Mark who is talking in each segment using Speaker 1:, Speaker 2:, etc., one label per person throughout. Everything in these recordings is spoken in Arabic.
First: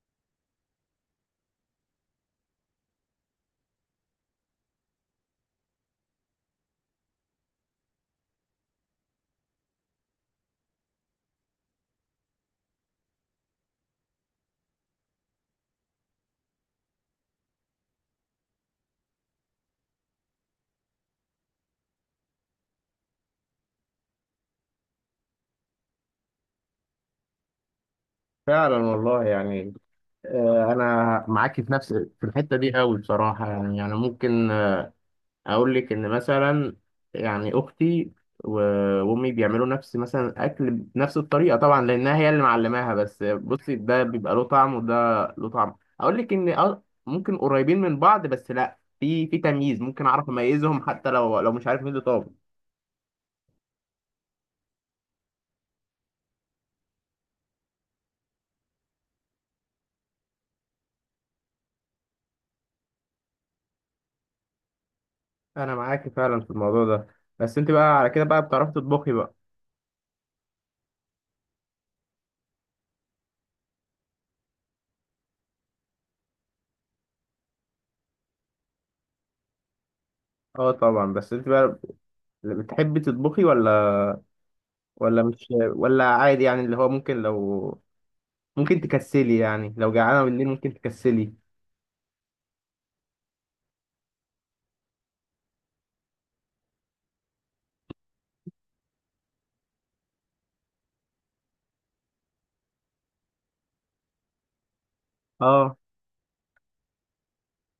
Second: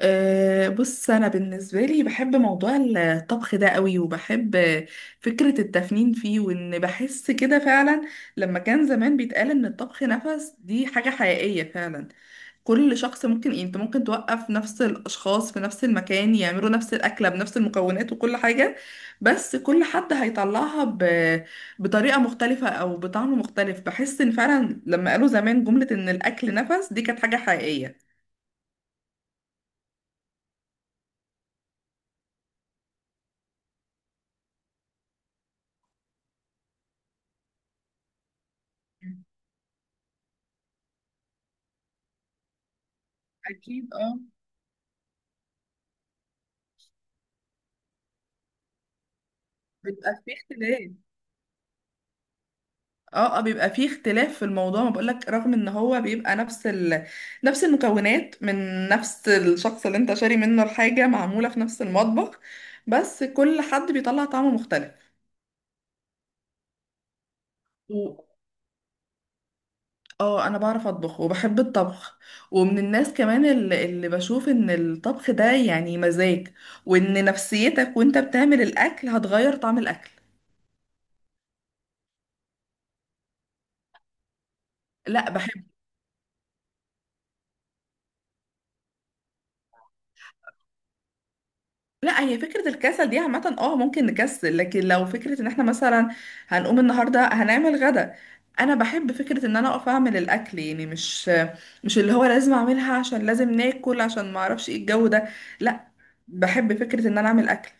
Speaker 1: أه، بص، أنا بالنسبة لي بحب موضوع الطبخ ده قوي وبحب فكرة التفنين فيه، وإن بحس كده فعلا لما كان زمان بيتقال إن الطبخ نفس دي حاجة حقيقية. فعلا كل شخص ممكن، يعني أنت ممكن توقف نفس الأشخاص في نفس المكان يعملوا نفس الأكلة بنفس المكونات وكل حاجة، بس كل حد هيطلعها بطريقة مختلفة أو بطعم مختلف. بحس إن فعلا لما قالوا زمان جملة إن الأكل نفس دي كانت حاجة حقيقية.
Speaker 2: فعلا والله يعني. انا معاكي في الحته دي قوي بصراحه، يعني ممكن، اقول لك ان مثلا يعني اختي و- وامي بيعملوا نفس مثلا اكل بنفس الطريقه، طبعا لانها هي اللي معلماها. بس بصي،
Speaker 1: أكيد
Speaker 2: ده
Speaker 1: اه.
Speaker 2: بيبقى له طعم وده له طعم. اقول لك ان ممكن قريبين من بعض، بس لا، في تمييز، ممكن
Speaker 1: بيبقى
Speaker 2: اعرف
Speaker 1: فيه
Speaker 2: اميزهم
Speaker 1: اختلاف.
Speaker 2: حتى لو مش عارف مين اللي طابخ.
Speaker 1: اه اه، بيبقى فيه اختلاف في الموضوع ما بقولك، رغم ان هو بيبقى نفس نفس المكونات من نفس الشخص اللي انت شاري منه الحاجة، معمولة في نفس المطبخ، بس كل حد بيطلع طعم مختلف.
Speaker 2: انا معاكي فعلا في الموضوع ده. بس انت بقى على كده
Speaker 1: و...
Speaker 2: بقى بتعرفي تطبخي بقى؟
Speaker 1: اه، انا بعرف اطبخ وبحب الطبخ، ومن الناس كمان اللي بشوف ان الطبخ ده يعني مزاج، وان نفسيتك وانت بتعمل الاكل هتغير طعم الاكل.
Speaker 2: اه طبعا. بس انت بقى بتحبي تطبخي ولا
Speaker 1: لا،
Speaker 2: مش
Speaker 1: بحب.
Speaker 2: ولا عادي؟ يعني اللي هو ممكن تكسلي، يعني لو جعانة بالليل ممكن تكسلي؟
Speaker 1: لا، هي فكرة الكسل دي عامة، اه ممكن نكسل، لكن لو فكرة ان احنا مثلا هنقوم النهاردة هنعمل غدا، انا بحب فكرة ان انا اقف اعمل الاكل. يعني مش اللي هو لازم اعملها عشان لازم ناكل، عشان ما اعرفش ايه الجو ده.
Speaker 2: اه
Speaker 1: لا، بحب فكرة ان انا اعمل اكل.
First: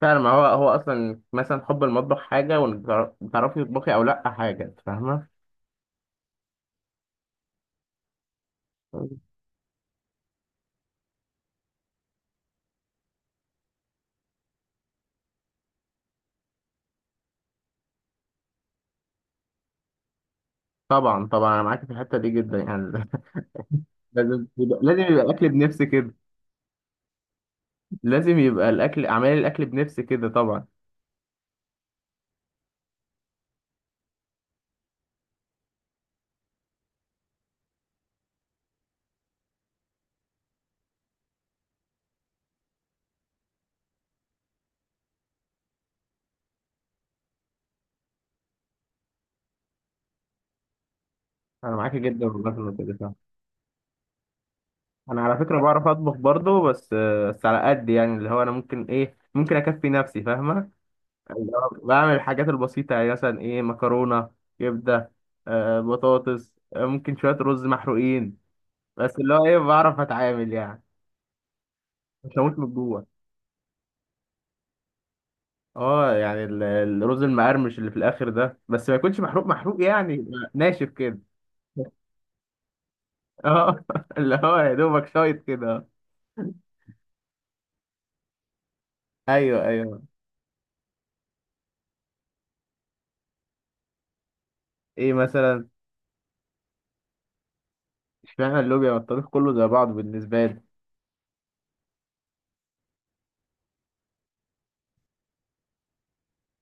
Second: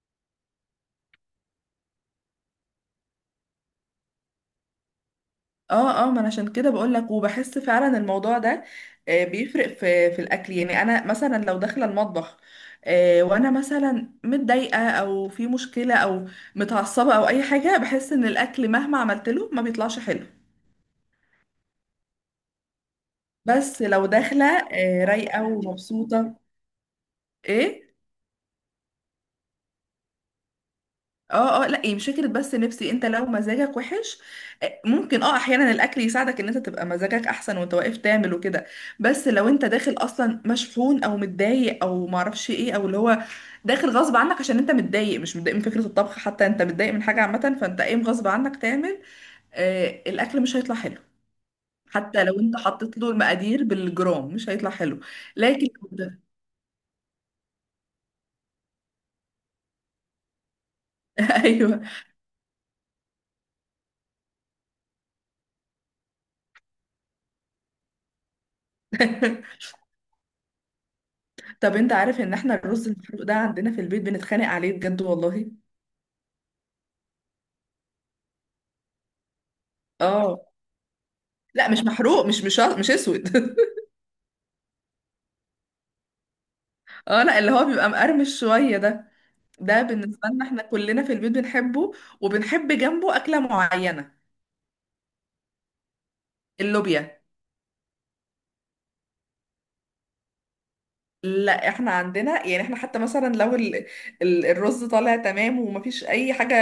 Speaker 2: فعلا. ما هو اصلا مثلا حب المطبخ حاجة وتعرفي تطبخي او لا حاجة، فاهمة؟
Speaker 1: اه اه، ما انا عشان كده بقول لك، وبحس فعلا الموضوع ده بيفرق في الاكل. يعني انا مثلا لو داخله المطبخ وانا مثلا متضايقه، او في مشكله، او متعصبه، او اي حاجه، بحس ان الاكل مهما عملت له ما بيطلعش حلو.
Speaker 2: طبعا طبعا، انا معاك في الحتة دي جدا يعني.
Speaker 1: بس لو
Speaker 2: لازم
Speaker 1: داخله
Speaker 2: يبقى لازم يبقى
Speaker 1: رايقه
Speaker 2: الاكل بنفس كده.
Speaker 1: ومبسوطه. ايه.
Speaker 2: لازم يبقى اعمال الاكل بنفس كده طبعا.
Speaker 1: اه اه، لا إيه، مش فكره، بس نفسي انت لو مزاجك وحش ممكن، اه احيانا الاكل يساعدك ان انت تبقى مزاجك احسن وانت واقف تعمل وكده. بس لو انت داخل اصلا مشحون او متضايق او معرفش ايه، او اللي هو داخل غصب عنك، عشان انت متضايق، مش متضايق من فكره الطبخ، حتى انت متضايق من حاجه عامه، فانت قايم غصب عنك تعمل. الاكل مش هيطلع حلو.
Speaker 2: انا معاك
Speaker 1: حتى
Speaker 2: جدا
Speaker 1: لو
Speaker 2: والله
Speaker 1: انت
Speaker 2: في النقطة دي
Speaker 1: حطيت له
Speaker 2: فعلا.
Speaker 1: المقادير بالجرام مش هيطلع حلو.
Speaker 2: انا على فكرة
Speaker 1: لكن
Speaker 2: بعرف اطبخ برضه، بس على قد يعني اللي هو انا ممكن ايه، ممكن اكفي نفسي، فاهمة. اللي
Speaker 1: ايوه.
Speaker 2: هو بعمل الحاجات البسيطة، يعني مثلا إيه، مكرونة، كبدة، بطاطس، ممكن شوية رز محروقين. بس اللي هو إيه، بعرف أتعامل يعني.
Speaker 1: طب انت عارف ان
Speaker 2: مش
Speaker 1: احنا
Speaker 2: هموت من
Speaker 1: الرز
Speaker 2: جوه.
Speaker 1: المحروق ده عندنا في البيت بنتخانق عليه بجد والله.
Speaker 2: اه، يعني الرز المقرمش اللي في الآخر ده، بس ما يكونش محروق محروق، يعني
Speaker 1: اه،
Speaker 2: يبقى ناشف كده.
Speaker 1: لا مش محروق، مش اسود.
Speaker 2: اه اللي هو يا دوبك شايط كده.
Speaker 1: اه، لا اللي هو بيبقى مقرمش شويه ده.
Speaker 2: ايوه
Speaker 1: ده
Speaker 2: ايوه.
Speaker 1: بالنسبه لنا احنا كلنا في البيت بنحبه، وبنحب جنبه اكله معينه.
Speaker 2: ايه مثلا؟
Speaker 1: اللوبيا.
Speaker 2: اشمعنى اللوبيا والطبيخ كله زي بعض بالنسبة لي.
Speaker 1: لا، احنا عندنا يعني احنا حتى مثلا لو الرز طالع تمام ومفيش اي حاجه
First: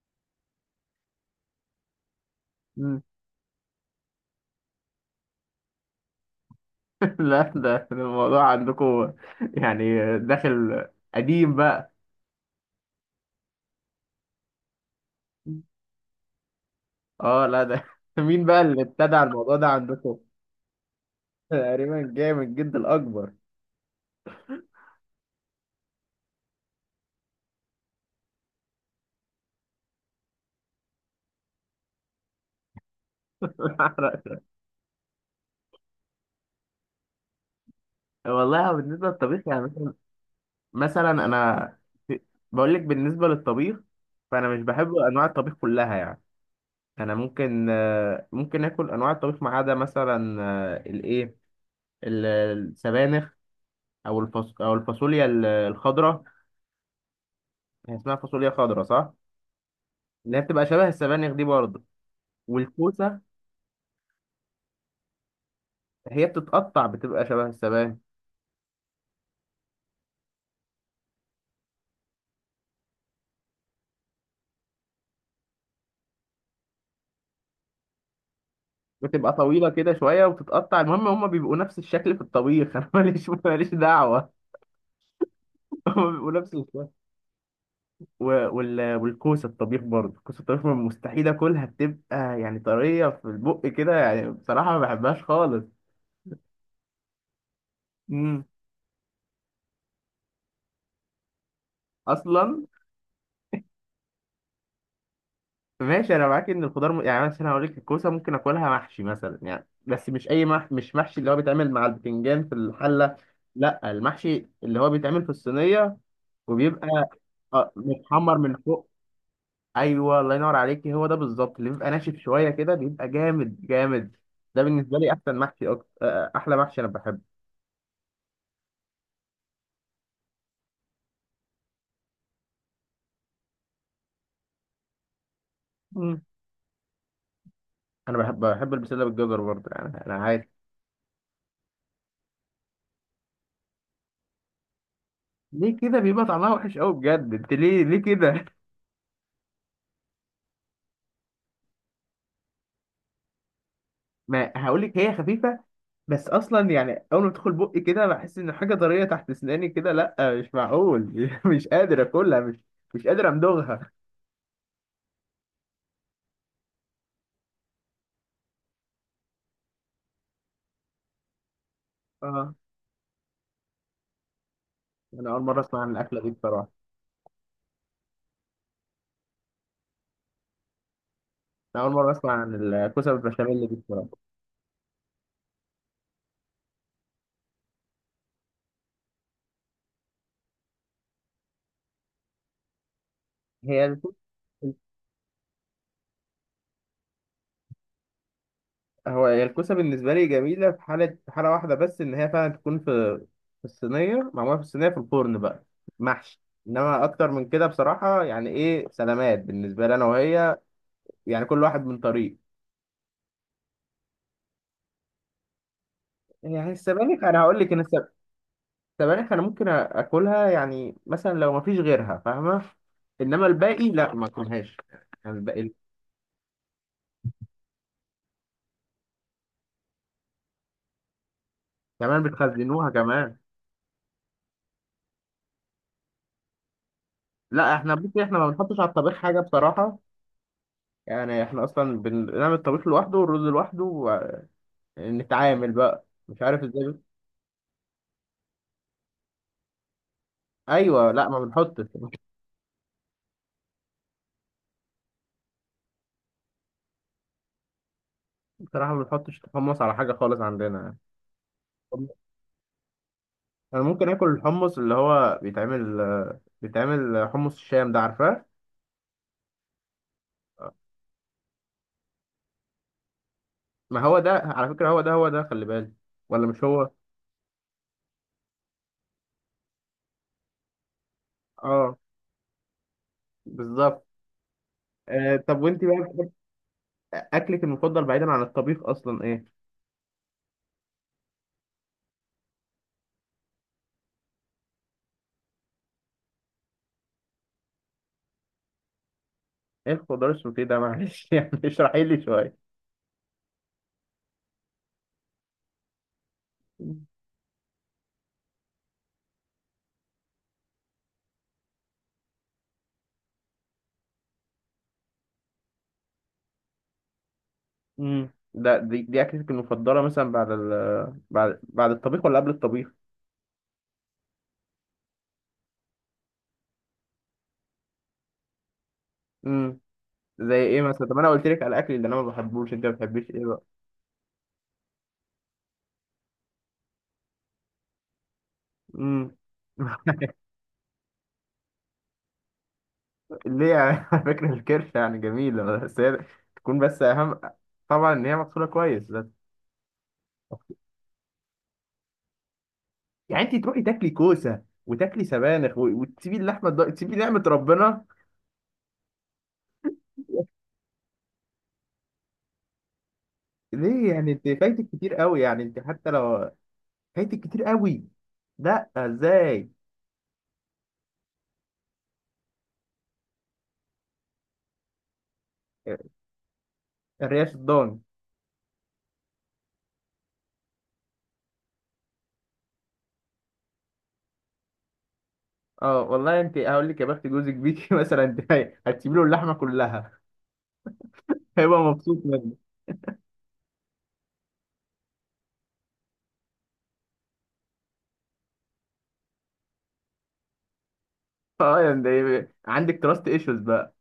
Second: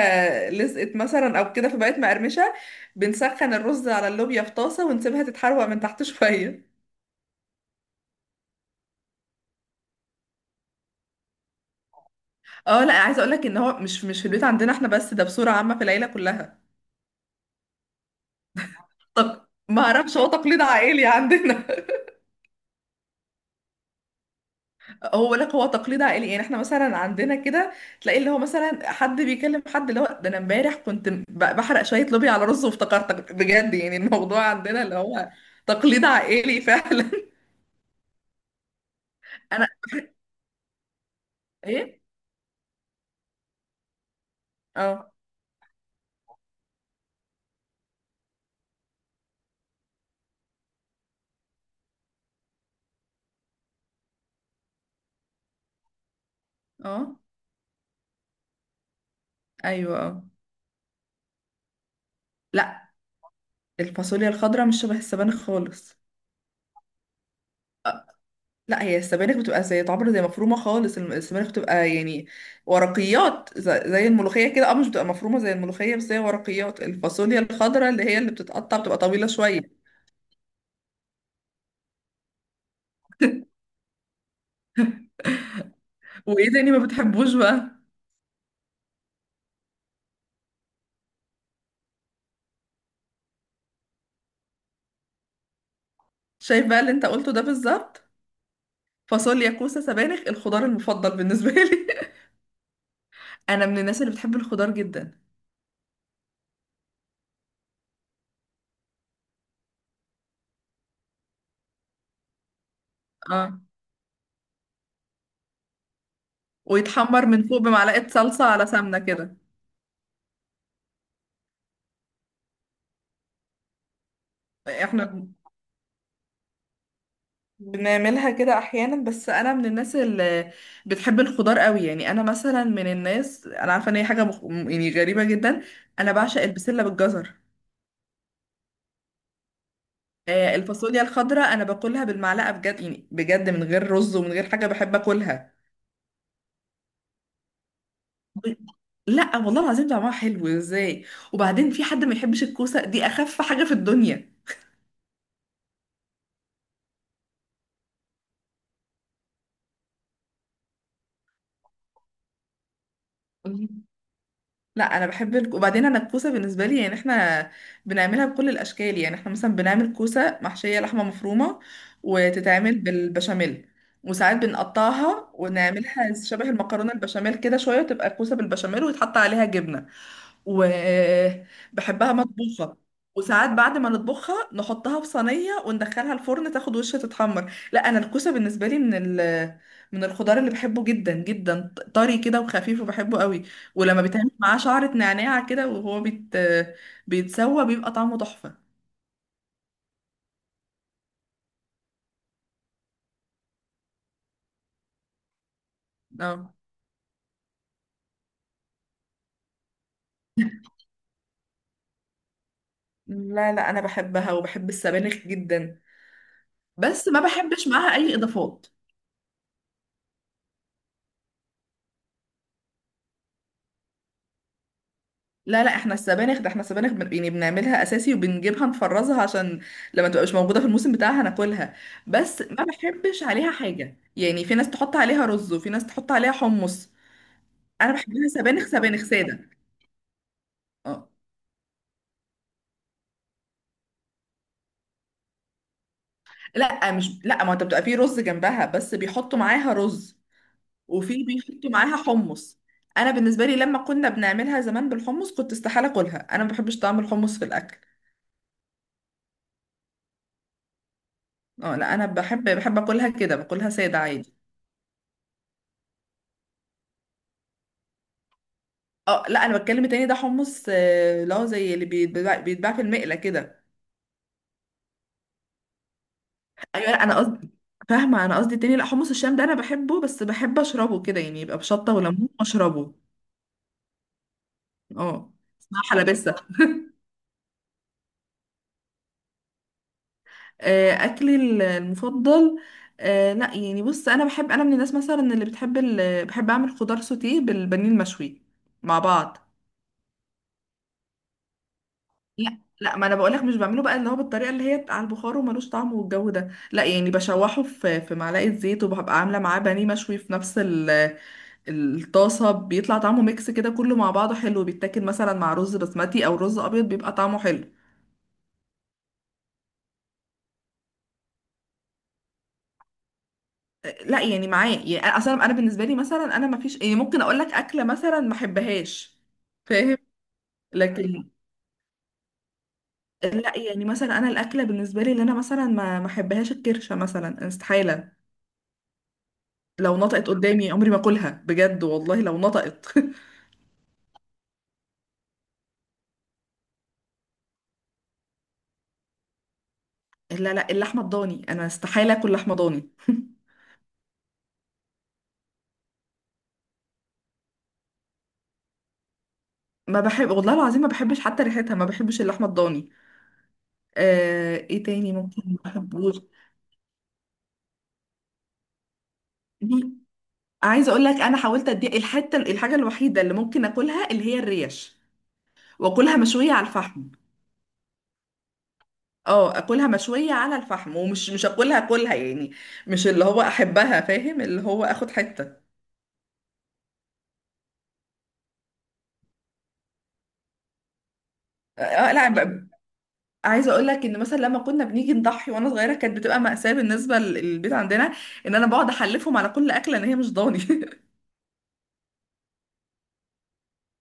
Speaker 1: لزقت مثلا او كده فبقت مقرمشه،
Speaker 2: مم.
Speaker 1: بنسخن الرز على اللوبيا في طاسه ونسيبها تتحروق من تحت شويه.
Speaker 2: لا، ده الموضوع عندكم يعني داخل قديم بقى.
Speaker 1: اه، لا عايزه اقول لك ان هو مش في البيت عندنا احنا بس، ده بصوره عامه في العيله كلها.
Speaker 2: اه، لا، ده مين بقى اللي ابتدع
Speaker 1: طب
Speaker 2: الموضوع ده
Speaker 1: ما اعرفش،
Speaker 2: عندكم؟
Speaker 1: هو تقليد عائلي عندنا.
Speaker 2: تقريبا جاي من الجد الأكبر.
Speaker 1: هو لك، هو تقليد عائلي. يعني احنا مثلا عندنا كده تلاقي اللي هو مثلا حد بيكلم حد اللي هو: ده انا امبارح كنت بحرق شويه لوبيا على رز، وافتكرتك بجد. يعني الموضوع عندنا اللي هو تقليد عائلي فعلا.
Speaker 2: والله بالنسبة للطبيخ يعني
Speaker 1: انا.
Speaker 2: مثلا أنا
Speaker 1: ايه.
Speaker 2: بقول لك بالنسبة للطبيخ، فأنا مش بحب
Speaker 1: اه
Speaker 2: أنواع الطبيخ كلها يعني. أنا ممكن آكل أنواع الطبيخ ما عدا مثلا، الإيه، السبانخ، أو الفاصوليا الخضراء.
Speaker 1: اه.
Speaker 2: هي اسمها فاصوليا خضراء صح؟
Speaker 1: ايوه. اه.
Speaker 2: اللي هي بتبقى شبه السبانخ دي برضه.
Speaker 1: لا،
Speaker 2: والكوسة،
Speaker 1: الفاصوليا الخضراء مش شبه السبانخ خالص.
Speaker 2: هي بتتقطع بتبقى شبه السبانخ.
Speaker 1: لا، هي السبانخ بتبقى زي تعبر، زي مفرومه خالص. السبانخ بتبقى يعني ورقيات، زي الملوخيه كده. اه، مش بتبقى مفرومه زي الملوخيه، بس هي ورقيات. الفاصوليا الخضراء اللي هي اللي بتتقطع بتبقى طويله
Speaker 2: بتبقى طويلة
Speaker 1: شويه.
Speaker 2: كده شوية وبتتقطع، المهم هما بيبقوا نفس الشكل في الطبيخ. أنا ماليش ماليش دعوة، هما بيبقوا
Speaker 1: وايه
Speaker 2: نفس
Speaker 1: تاني ما
Speaker 2: الشكل.
Speaker 1: بتحبوش بقى؟
Speaker 2: و... والكوسة الطبيخ برضه، كوسة الطبيخ مستحيل آكلها، بتبقى يعني طرية في البق كده يعني، بصراحة ما بحبهاش خالص.
Speaker 1: شايف بقى اللي انت قلته ده بالظبط.
Speaker 2: امم.
Speaker 1: فاصوليا، كوسه، سبانخ، الخضار المفضل بالنسبه لي.
Speaker 2: أصلا
Speaker 1: انا من الناس اللي بتحب الخضار جدا.
Speaker 2: ماشي، أنا معاك إن الخضار، يعني مثلا هقول لك الكوسة ممكن آكلها محشي مثلا يعني، بس مش أي مش محشي اللي هو بيتعمل مع البتنجان في الحلة،
Speaker 1: اه.
Speaker 2: لا، المحشي اللي هو بيتعمل في الصينية وبيبقى
Speaker 1: ويتحمر من فوق بمعلقه
Speaker 2: متحمر
Speaker 1: صلصه
Speaker 2: من
Speaker 1: على
Speaker 2: فوق.
Speaker 1: سمنه كده.
Speaker 2: ايوه، الله ينور عليك، هو ده بالظبط، اللي بيبقى ناشف شويه كده، بيبقى جامد جامد. ده بالنسبه لي
Speaker 1: احنا
Speaker 2: احسن محشي أكتر. احلى محشي انا بحبه.
Speaker 1: بنعملها كده احيانا، بس انا من الناس اللي بتحب الخضار قوي. يعني انا مثلا من الناس، انا عارفه ان هي حاجه يعني غريبه جدا. انا
Speaker 2: مم.
Speaker 1: بعشق البسله بالجزر.
Speaker 2: انا بحب البسله بالجزر برضه يعني انا عارف.
Speaker 1: الفاصوليا الخضراء انا باكلها بالمعلقه بجد، يعني بجد من غير رز ومن غير حاجه بحب اكلها.
Speaker 2: ليه كده بيبقى طعمها وحش قوي بجد؟ انت ليه كده؟
Speaker 1: لا والله العظيم طعمها حلو ازاي. وبعدين في حد ما يحبش الكوسه دي؟ اخف حاجه في الدنيا.
Speaker 2: ما هقول لك هي خفيفه، بس اصلا يعني اول ما تدخل بقي كده بحس ان حاجه طريه تحت اسناني كده، لا مش معقول. مش قادر اكلها، مش قادر
Speaker 1: مم.
Speaker 2: امضغها.
Speaker 1: لا، انا بحب وبعدين انا الكوسه بالنسبه لي، يعني احنا بنعملها بكل الاشكال. يعني احنا مثلا بنعمل كوسه محشيه لحمه مفرومه
Speaker 2: اه،
Speaker 1: وتتعمل بالبشاميل، وساعات
Speaker 2: انا
Speaker 1: بنقطعها
Speaker 2: اول مره اسمع عن
Speaker 1: ونعملها
Speaker 2: الاكله دي
Speaker 1: شبه
Speaker 2: بصراحه.
Speaker 1: المكرونه البشاميل كده شويه، وتبقى كوسه بالبشاميل ويتحط عليها جبنه.
Speaker 2: انا اول مره
Speaker 1: وبحبها
Speaker 2: اسمع عن
Speaker 1: مطبوخة.
Speaker 2: الكوسه
Speaker 1: وساعات
Speaker 2: بالبشاميل دي
Speaker 1: بعد ما
Speaker 2: بصراحه.
Speaker 1: نطبخها نحطها في صينية وندخلها الفرن تاخد وش تتحمر. لا، انا الكوسة بالنسبة لي ال من الخضار اللي بحبه جدا جدا. طري كده وخفيف، وبحبه قوي.
Speaker 2: هي
Speaker 1: ولما
Speaker 2: الكوسه
Speaker 1: بيتعمل معاه شعرة نعناع كده وهو بيتسوى، بيبقى طعمه تحفة.
Speaker 2: هو، هي الكوسة بالنسبة لي جميلة في حالة واحدة بس، إن هي فعلا تكون في الصينية، معمولة في الصينية في الفرن بقى محشي.
Speaker 1: اه.
Speaker 2: إنما أكتر من كده بصراحة يعني إيه، سلامات بالنسبة لي أنا وهي، يعني كل واحد من طريق.
Speaker 1: لا لا، انا بحبها، وبحب السبانخ جدا،
Speaker 2: يعني
Speaker 1: بس ما
Speaker 2: السبانخ أنا هقول
Speaker 1: بحبش
Speaker 2: لك إن
Speaker 1: معاها اي اضافات.
Speaker 2: السبانخ أنا ممكن آكلها يعني مثلا لو مفيش غيرها، فاهمة. إنما الباقي لا ما آكلهاش، يعني
Speaker 1: لا
Speaker 2: الباقي.
Speaker 1: لا، احنا السبانخ ده، احنا السبانخ يعني بنعملها اساسي، وبنجيبها نفرزها عشان لما تبقى مش موجوده في الموسم بتاعها ناكلها.
Speaker 2: كمان
Speaker 1: بس ما
Speaker 2: بتخزنوها
Speaker 1: بحبش
Speaker 2: كمان؟
Speaker 1: عليها حاجه، يعني في ناس تحط عليها رز، وفي ناس تحط عليها حمص.
Speaker 2: لا
Speaker 1: انا
Speaker 2: إحنا بصي،
Speaker 1: بحبها
Speaker 2: إحنا ما
Speaker 1: سبانخ،
Speaker 2: بنحطش على
Speaker 1: سبانخ
Speaker 2: الطبيخ حاجة
Speaker 1: ساده.
Speaker 2: بصراحة،
Speaker 1: اه.
Speaker 2: يعني احنا اصلا بنعمل الطبيخ لوحده والرز لوحده، نتعامل بقى مش عارف ازاي
Speaker 1: لا مش،
Speaker 2: بس.
Speaker 1: لا ما انت بتبقى في رز جنبها، بس بيحطوا معاها رز،
Speaker 2: ايوه،
Speaker 1: وفي
Speaker 2: لا ما
Speaker 1: بيحطوا
Speaker 2: بنحطش.
Speaker 1: معاها حمص. انا بالنسبه لي لما كنا بنعملها زمان بالحمص كنت استحاله اكلها، انا ما بحبش طعم الحمص في الاكل.
Speaker 2: بصراحه ما بنحطش حمص على حاجه خالص عندنا يعني.
Speaker 1: اه، لا انا بحب اكلها كده، باكلها
Speaker 2: انا
Speaker 1: ساده
Speaker 2: ممكن اكل
Speaker 1: عادي.
Speaker 2: الحمص اللي هو بيتعمل حمص الشام ده عارفاه؟
Speaker 1: اه، لا انا بتكلم التاني ده، حمص اللي هو زي اللي بيتباع في المقلة كده.
Speaker 2: ما هو ده على فكره، هو ده هو ده، خلي بالك. ولا مش
Speaker 1: ايوه،
Speaker 2: هو؟
Speaker 1: لا انا قصدي، فاهمة؟ انا قصدي التاني. لا، حمص الشام ده انا بحبه، بس بحب اشربه كده، يعني يبقى بشطة
Speaker 2: اه
Speaker 1: وليمون واشربه.
Speaker 2: بالظبط.
Speaker 1: اه،
Speaker 2: طب
Speaker 1: اسمها
Speaker 2: وانت بقى
Speaker 1: حلبسة.
Speaker 2: اكلك المفضل بعيدا عن الطبيخ اصلا ايه؟
Speaker 1: اكلي المفضل. لا يعني بص، انا بحب، انا من الناس مثلا اللي بتحب بحب اعمل خضار سوتيه بالبانيه المشوي مع بعض.
Speaker 2: ايه الخضار السوتيه ده؟ معلش يعني اشرحي لي شويه.
Speaker 1: لا لا، ما انا بقولك مش بعمله بقى اللي هو بالطريقه اللي هي على البخار وملوش طعم والجو ده، لا. يعني بشوحه في معلقه زيت، وببقى عامله معاه بانيه مشوي في نفس الطاسه، بيطلع طعمه ميكس كده كله مع بعضه حلو. بيتاكل مثلا مع رز بسمتي او رز ابيض، بيبقى طعمه حلو.
Speaker 2: دي اكلتك المفضله مثلا بعد ال بعد بعد الطبيخ ولا قبل الطبيخ؟
Speaker 1: لا يعني معاه يعني اصلا انا بالنسبه لي مثلا، انا ما فيش يعني ممكن اقول لك اكله مثلا ما احبهاش، فاهم؟
Speaker 2: زي ايه مثلا؟ طب انا
Speaker 1: لكن،
Speaker 2: قلت لك على اكل اللي انا ما بحبوش، انت ما بتحبيش ايه
Speaker 1: لا
Speaker 2: بقى؟
Speaker 1: يعني مثلا انا الاكله بالنسبه لي اللي انا مثلا ما احبهاش الكرشه مثلا، استحاله.
Speaker 2: امم.
Speaker 1: لو نطقت قدامي عمري ما اكلها، بجد والله لو نطقت.
Speaker 2: ليه يعني؟ على فكره الكرشه يعني جميله، بس هي تكون بس اهم، طبعا ان هي مغسوله كويس بس.
Speaker 1: لا لا، اللحمه الضاني انا استحاله اكل لحمه ضاني.
Speaker 2: يعني انت تروحي تاكلي كوسه وتاكلي سبانخ وتسيبي اللحمه تسيبي نعمه ربنا؟
Speaker 1: ما بحب، والله العظيم ما بحبش حتى ريحتها، ما بحبش اللحمه الضاني.
Speaker 2: ليه يعني انت
Speaker 1: ايه
Speaker 2: فايتك
Speaker 1: تاني
Speaker 2: كتير قوي،
Speaker 1: ممكن ما
Speaker 2: يعني انت حتى
Speaker 1: بحبوش؟
Speaker 2: لو، فايتك كتير قوي. لا ازاي؟
Speaker 1: دي، عايزه اقول لك انا حاولت، ادي الحته، الحاجه الوحيده اللي ممكن اكلها اللي هي الريش، واكلها مشويه على الفحم.
Speaker 2: الريش الضان؟
Speaker 1: اه، اكلها مشويه على الفحم، ومش مش اكلها اكلها يعني، مش اللي هو احبها، فاهم؟ اللي هو اخد حته.
Speaker 2: اه والله انت هقول لك يا بخت جوزك بيكي. مثلا انت هتسيبي له اللحمه كلها هيبقى مبسوط.
Speaker 1: لا، عايزه اقول لك ان مثلا لما كنا بنيجي نضحي وانا صغيره كانت بتبقى مأساة بالنسبه للبيت عندنا، ان انا بقعد احلفهم على كل اكله ان هي مش ضاني.
Speaker 2: اه، يعني ده عندك تراست ايشوز بقى.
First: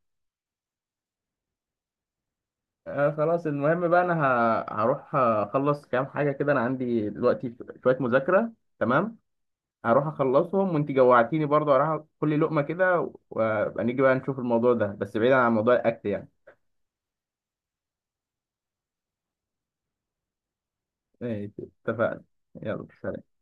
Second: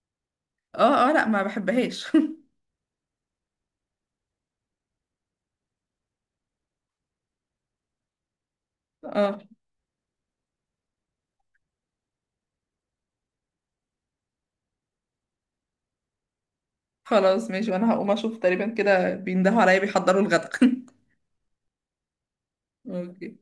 Speaker 1: اه اه، لا ما بحبهاش.
Speaker 2: آه خلاص، المهم بقى انا هروح اخلص كام حاجه كده، انا عندي دلوقتي شويه مذاكره. تمام.
Speaker 1: اه
Speaker 2: هروح اخلصهم وانت جوعتيني برضه، هروح كل لقمه كده وابقى نيجي بقى نشوف الموضوع ده، بس بعيدا عن موضوع الاكل يعني.
Speaker 1: خلاص، ماشي، وانا هقوم اشوف تقريبا كده بيندهوا عليا بيحضروا الغدا.
Speaker 2: ماشي، اتفقنا، يلا. سلام.
Speaker 1: اوكي.